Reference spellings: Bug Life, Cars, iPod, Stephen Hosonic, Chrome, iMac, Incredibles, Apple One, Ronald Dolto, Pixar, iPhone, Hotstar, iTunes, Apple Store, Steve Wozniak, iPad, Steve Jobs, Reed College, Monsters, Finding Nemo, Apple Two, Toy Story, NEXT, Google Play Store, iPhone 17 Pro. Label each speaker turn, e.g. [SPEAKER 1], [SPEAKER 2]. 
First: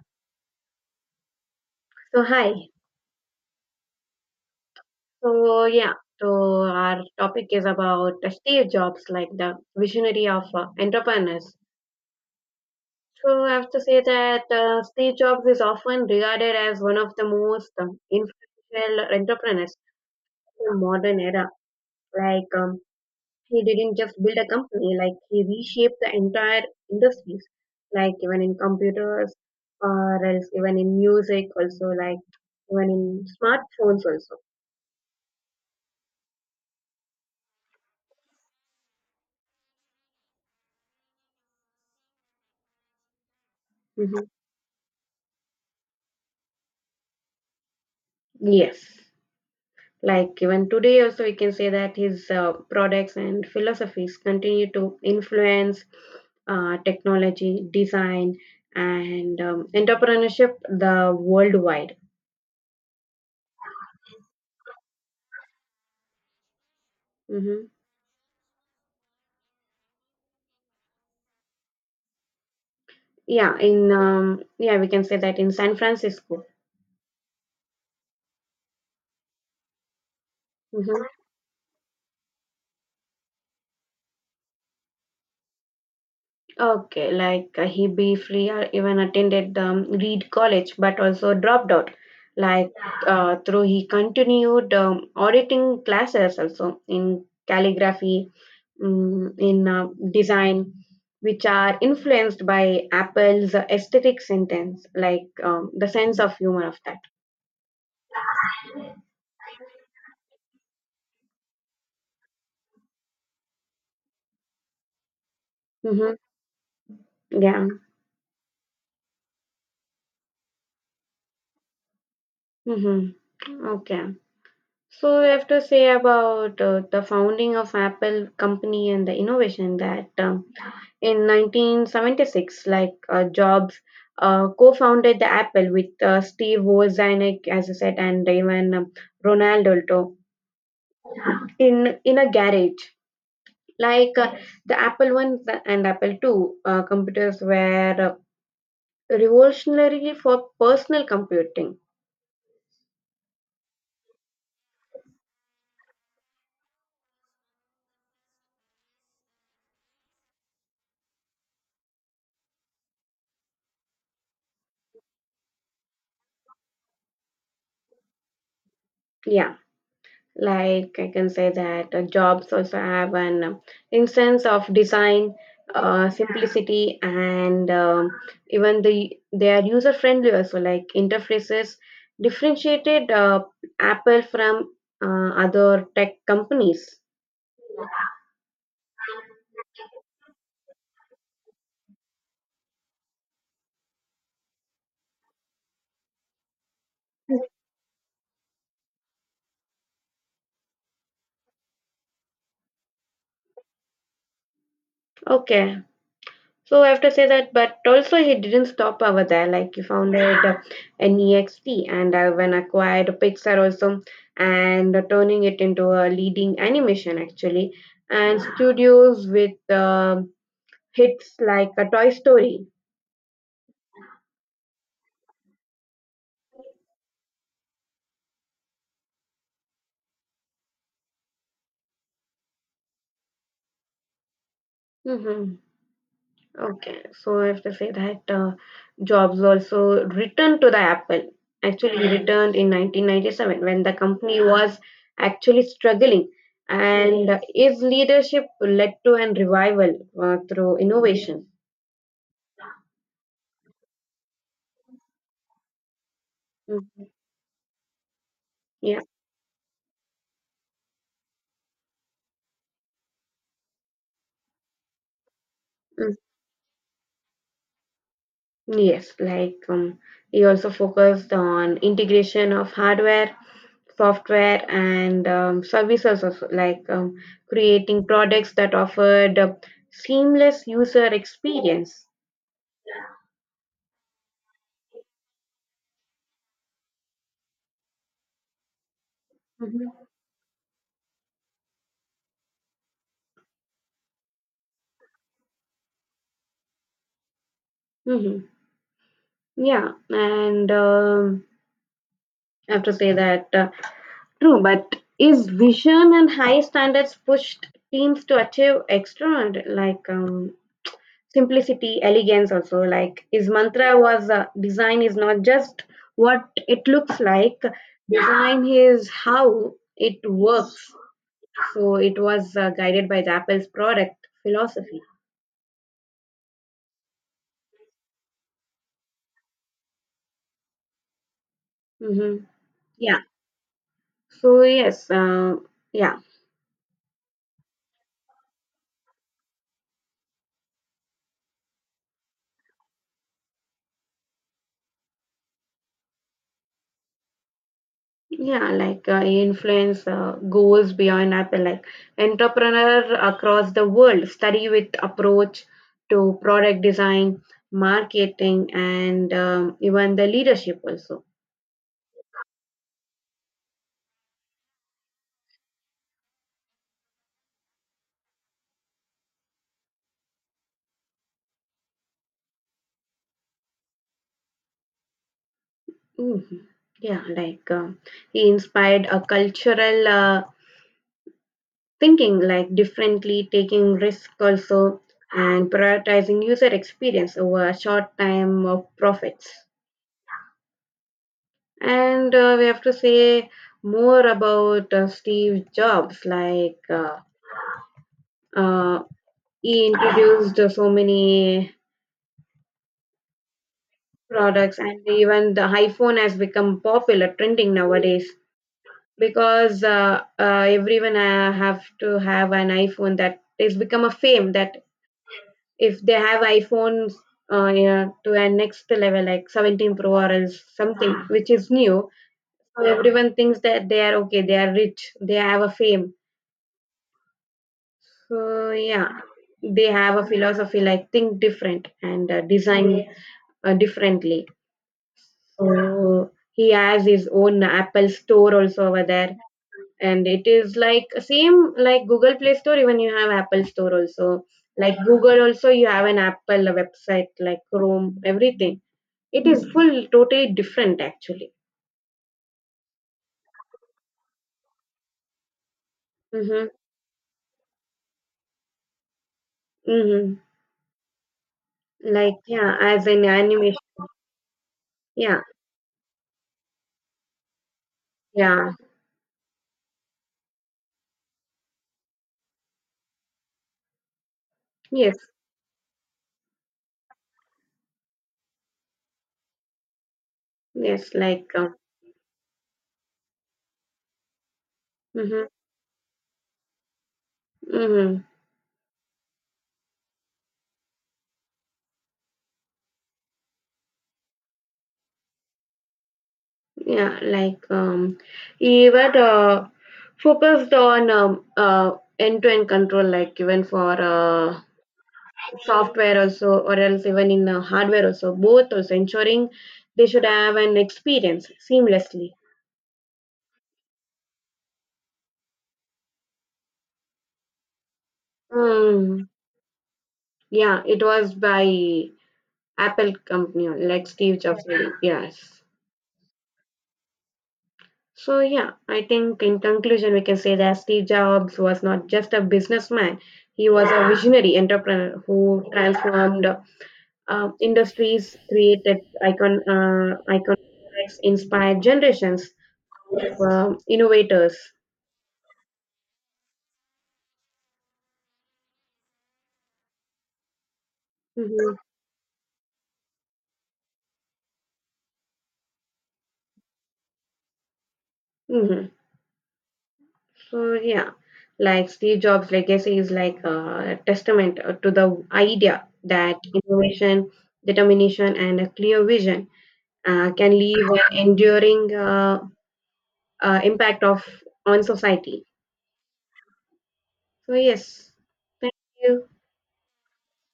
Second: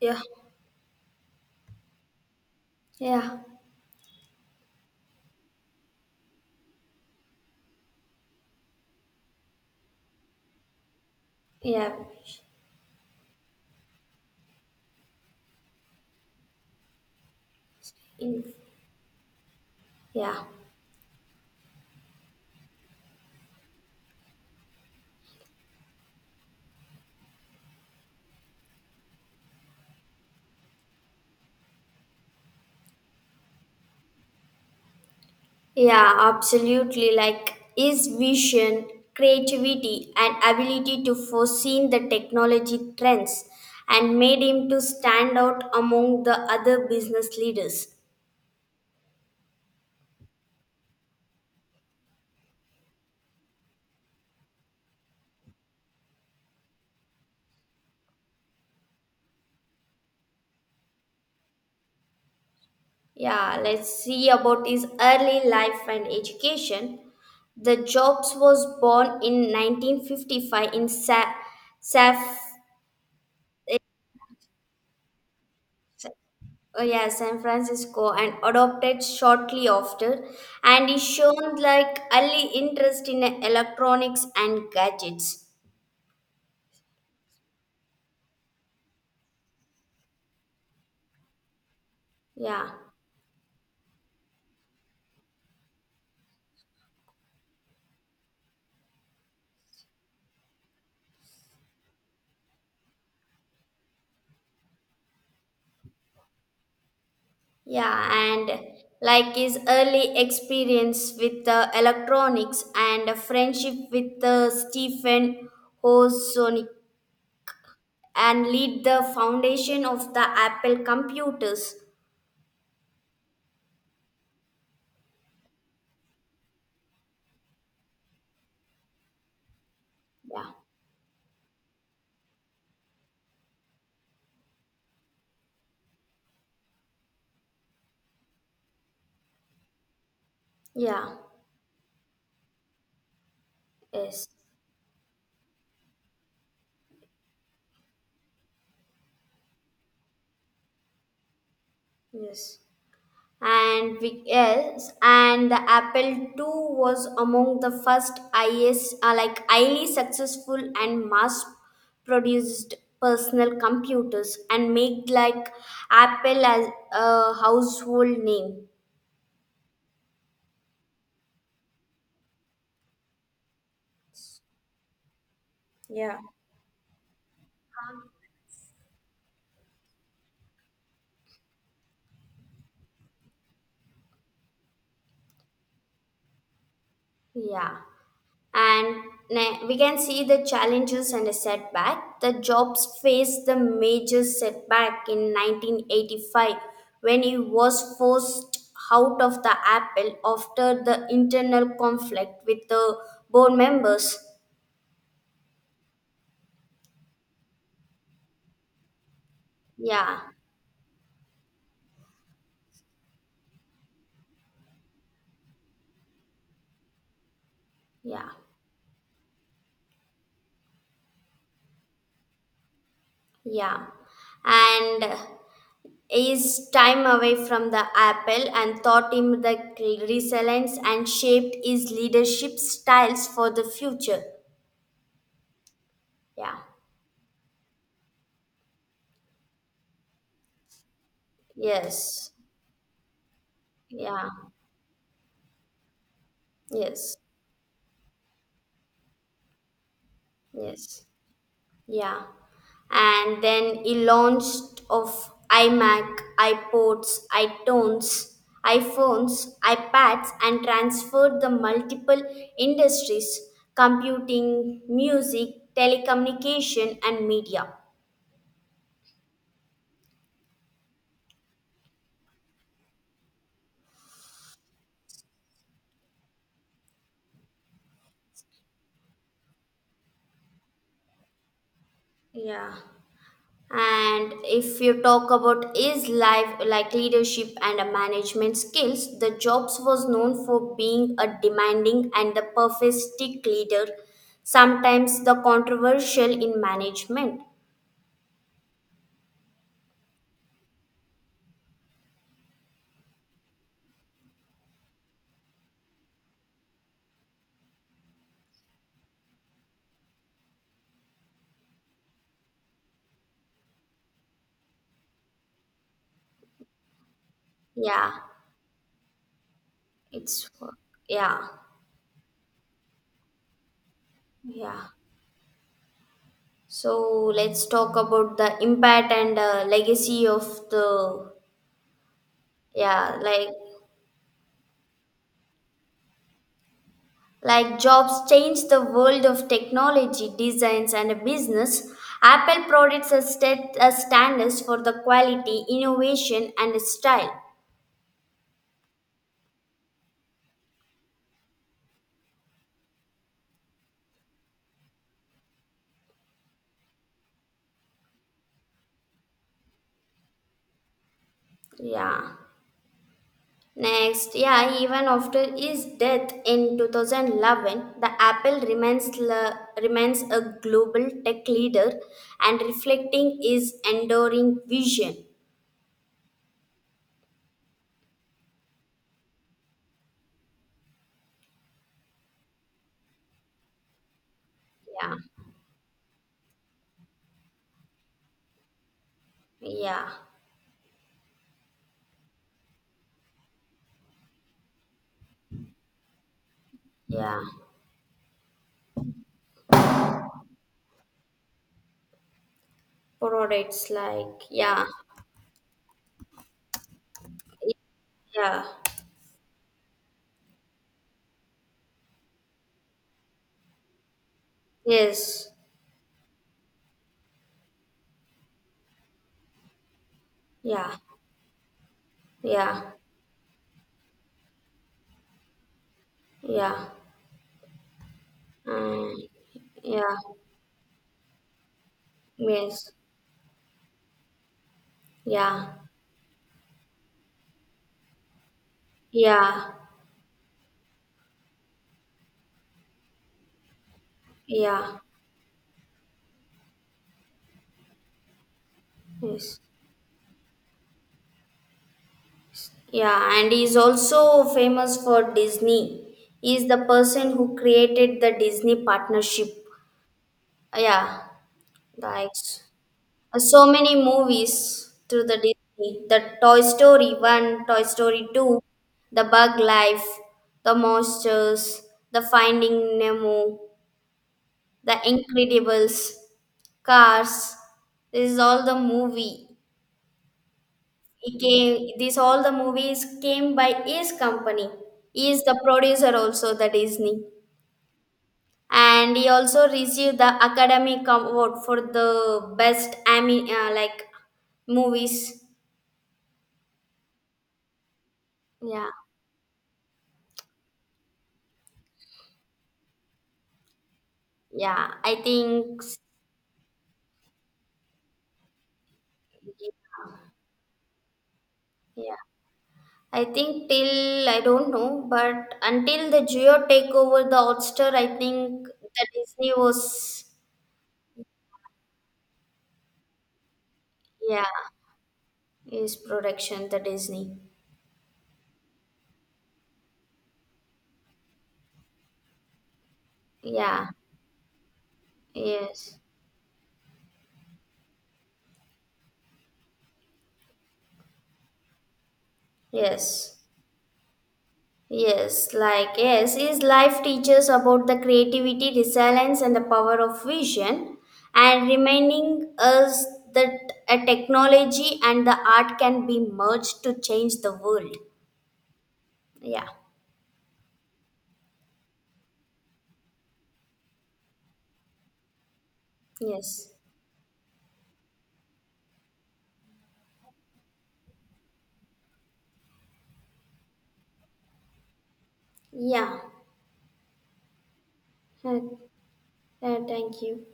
[SPEAKER 1] Yeah,
[SPEAKER 2] So hi.
[SPEAKER 1] yeah,
[SPEAKER 2] So yeah. So our topic is about Steve Jobs, like the visionary of entrepreneurs.
[SPEAKER 1] yeah,
[SPEAKER 2] So I have to say that Steve Jobs is often regarded as one of the most
[SPEAKER 1] In-
[SPEAKER 2] influential entrepreneurs
[SPEAKER 1] yeah,
[SPEAKER 2] in the modern era. Like um, he didn't just build a company, like he reshaped the entire industries, like even in computers or else even in music also, like even in smartphones also.
[SPEAKER 1] yeah, Absolutely. Like his vision, creativity, and ability to foresee the technology trends, and
[SPEAKER 2] Hmm
[SPEAKER 1] made him to stand out among the other business leaders.
[SPEAKER 2] Yes. Like even today, also we can say that his products and philosophies continue to influence technology, design, and entrepreneurship the worldwide.
[SPEAKER 1] Yeah, let's see about his early life and education.
[SPEAKER 2] Hmm
[SPEAKER 1] The Jobs was born in 1955 in Saf-
[SPEAKER 2] Yeah, in yeah, we can say that in San Francisco.
[SPEAKER 1] Oh, yeah, San Francisco, and adopted shortly after, and he
[SPEAKER 2] Hmm
[SPEAKER 1] shown like early interest in electronics and gadgets.
[SPEAKER 2] Okay, like he briefly even attended Reed College, but also dropped out.
[SPEAKER 1] Yeah,
[SPEAKER 2] Like through he continued auditing classes also in calligraphy, in design, which are influenced by Apple's aesthetic sentence, like the sense of humor of that.
[SPEAKER 1] yeah, and like his early experience with the electronics and a friendship with the Stephen
[SPEAKER 2] Mm-hmm.
[SPEAKER 1] Hosonic
[SPEAKER 2] Yeah.
[SPEAKER 1] and lead the foundation of the Apple computers.
[SPEAKER 2] Mm-hmm. Okay, so we have to say about the founding of Apple company and the innovation that
[SPEAKER 1] Yeah,
[SPEAKER 2] in 1976, like Jobs co-founded the Apple with Steve Wozniak, as I said, and even Ronald Dolto,
[SPEAKER 1] yeah,
[SPEAKER 2] in a garage. Like
[SPEAKER 1] yes,
[SPEAKER 2] yes, the Apple One and Apple Two computers were revolutionary for personal computing.
[SPEAKER 1] yes. Yes, and the Apple II was among the first IS, like highly successful and mass-produced personal computers, and made like Apple as a household name.
[SPEAKER 2] Yeah, like I can say that Jobs also have an instance of design,
[SPEAKER 1] Yeah.
[SPEAKER 2] simplicity, and even the they are user friendly also. Like interfaces differentiated Apple from other tech companies.
[SPEAKER 1] Yeah. And we can see the challenges and the setback. The jobs faced the major setback in 1985 when he was forced out of the Apple after the internal conflict with the board members.
[SPEAKER 2] Okay, so I have to say that, but also he didn't stop over there. Like he
[SPEAKER 1] Yeah,
[SPEAKER 2] founded NEXT and when acquired Pixar also, and turning it into a leading animation actually,
[SPEAKER 1] yeah,
[SPEAKER 2] and studios with hits like a Toy Story.
[SPEAKER 1] yeah. And his time away from the Apple and taught him the resilience and shaped his leadership styles for the future.
[SPEAKER 2] Hmm
[SPEAKER 1] Yeah.
[SPEAKER 2] Okay, so I have to say that Jobs also returned to the Apple. Actually, he
[SPEAKER 1] Yes.
[SPEAKER 2] returned in 1997 when the
[SPEAKER 1] Yeah.
[SPEAKER 2] company was actually struggling,
[SPEAKER 1] Yes.
[SPEAKER 2] and his leadership led to an revival through
[SPEAKER 1] Yes.
[SPEAKER 2] innovation.
[SPEAKER 1] Yeah. And then he launched of iMac,
[SPEAKER 2] Mm,
[SPEAKER 1] iPods, iTunes,
[SPEAKER 2] Yeah,
[SPEAKER 1] iPhones, iPads and transferred the multiple industries, computing, music,
[SPEAKER 2] mm,
[SPEAKER 1] telecommunication and media.
[SPEAKER 2] yes, like he also focused on integration of hardware, software, and services, also, like creating products that offered a seamless user experience.
[SPEAKER 1] Yeah. And if you talk about is life like leadership and a management skills, the Jobs
[SPEAKER 2] Mhm.
[SPEAKER 1] was known for being a demanding and the perfectionistic leader, sometimes the controversial in management.
[SPEAKER 2] Mhm. Yeah, and I have to say that true, but is vision and high standards pushed teams to achieve extra, like simplicity, elegance, also like is mantra was, design is not just what it looks like,
[SPEAKER 1] Yeah,
[SPEAKER 2] design is how it
[SPEAKER 1] it's
[SPEAKER 2] works.
[SPEAKER 1] yeah,
[SPEAKER 2] So it was guided by the Apple's product
[SPEAKER 1] yeah.
[SPEAKER 2] philosophy.
[SPEAKER 1] So let's talk about the impact and legacy of the
[SPEAKER 2] Hmm
[SPEAKER 1] yeah,
[SPEAKER 2] Yeah.
[SPEAKER 1] like
[SPEAKER 2] So yes, yeah.
[SPEAKER 1] Like jobs change the world of technology, designs, and business. Apple products are set as standards for the quality, innovation, and style.
[SPEAKER 2] Yeah, like influence goes beyond Apple. Like entrepreneur across the world study with approach to product design, marketing, and even the leadership also.
[SPEAKER 1] Yeah. Next, yeah, even after his death in 2011, the Apple remains a global tech leader and reflecting his enduring vision.
[SPEAKER 2] Mhm. Yeah, like he inspired a cultural thinking, like differently, taking risk also,
[SPEAKER 1] Yeah,
[SPEAKER 2] and prioritizing user experience over short time of profits.
[SPEAKER 1] yeah,
[SPEAKER 2] And we have to say more about Steve Jobs. Like
[SPEAKER 1] yeah.
[SPEAKER 2] uh, he introduced so many
[SPEAKER 1] Products like
[SPEAKER 2] products,
[SPEAKER 1] yeah,
[SPEAKER 2] and even the iPhone has become popular, trending nowadays,
[SPEAKER 1] yeah,
[SPEAKER 2] because everyone have to have an iPhone. That is become a fame that
[SPEAKER 1] yes,
[SPEAKER 2] if they have iPhones yeah, to a next level, like 17 Pro or else
[SPEAKER 1] yeah.
[SPEAKER 2] something which is new, so
[SPEAKER 1] Yeah,
[SPEAKER 2] everyone thinks that they are okay, they are rich, they have a fame.
[SPEAKER 1] yeah, uh,
[SPEAKER 2] Yeah, they have
[SPEAKER 1] yeah,
[SPEAKER 2] a philosophy like think different, and
[SPEAKER 1] yes,
[SPEAKER 2] design differently.
[SPEAKER 1] yeah,
[SPEAKER 2] So he has his own Apple store also over there,
[SPEAKER 1] yeah,
[SPEAKER 2] and it is like same like Google Play Store. Even you have Apple Store also,
[SPEAKER 1] yeah,
[SPEAKER 2] like Google also, you have an Apple website like Chrome, everything. It
[SPEAKER 1] yes,
[SPEAKER 2] is full totally different actually.
[SPEAKER 1] yeah, And he's also famous for Disney.
[SPEAKER 2] Mm-hmm.
[SPEAKER 1] He's the person who created the Disney partnership.
[SPEAKER 2] Mm-hmm.
[SPEAKER 1] Yeah,
[SPEAKER 2] Like
[SPEAKER 1] that's
[SPEAKER 2] yeah, as an
[SPEAKER 1] So
[SPEAKER 2] animation.
[SPEAKER 1] many movies through the
[SPEAKER 2] Yeah,
[SPEAKER 1] Disney. The Toy Story 1, Toy Story 2,
[SPEAKER 2] yeah,
[SPEAKER 1] The Bug Life, The Monsters, The Finding Nemo, The
[SPEAKER 2] yes,
[SPEAKER 1] Incredibles. Cars. This is all the movie.
[SPEAKER 2] yes.
[SPEAKER 1] He
[SPEAKER 2] Like.
[SPEAKER 1] came. This all the movies came by his company. He is
[SPEAKER 2] Mm-hmm.
[SPEAKER 1] the producer also, the Disney,
[SPEAKER 2] Mm-hmm.
[SPEAKER 1] and he also received the Academy Award for the best ami like movies.
[SPEAKER 2] Yeah, like
[SPEAKER 1] Yeah,
[SPEAKER 2] even focused on end-to-end control, like even for
[SPEAKER 1] yeah. I think
[SPEAKER 2] software also or else even in hardware also, both also ensuring they should have an experience
[SPEAKER 1] yeah.
[SPEAKER 2] seamlessly.
[SPEAKER 1] I think till I don't know, but until the Geo take over the Hotstar, I think the
[SPEAKER 2] Mm.
[SPEAKER 1] Disney was
[SPEAKER 2] Yeah, it was by Apple company, like Steve
[SPEAKER 1] yeah,
[SPEAKER 2] Jobs really. Yes.
[SPEAKER 1] his production, the Disney.
[SPEAKER 2] So yeah, I think in conclusion we can say that Steve Jobs was not just a businessman, he was
[SPEAKER 1] Yeah,
[SPEAKER 2] a visionary entrepreneur who
[SPEAKER 1] yes,
[SPEAKER 2] transformed industries, created icon iconics, inspired generations
[SPEAKER 1] yes,
[SPEAKER 2] of innovators.
[SPEAKER 1] yes. Like, yes, is life teaches about the creativity, resilience, and the power of vision, and
[SPEAKER 2] Hmm
[SPEAKER 1] reminding us that a technology and the art can be merged to change the world.
[SPEAKER 2] hmm
[SPEAKER 1] Yeah,
[SPEAKER 2] so yeah, like Steve Jobs legacy is like a testament to the idea that
[SPEAKER 1] yes,
[SPEAKER 2] innovation, determination, and a clear vision can leave an enduring impact of on society.
[SPEAKER 1] yeah.
[SPEAKER 2] So yes,
[SPEAKER 1] Uh,
[SPEAKER 2] thank you.
[SPEAKER 1] Thank you.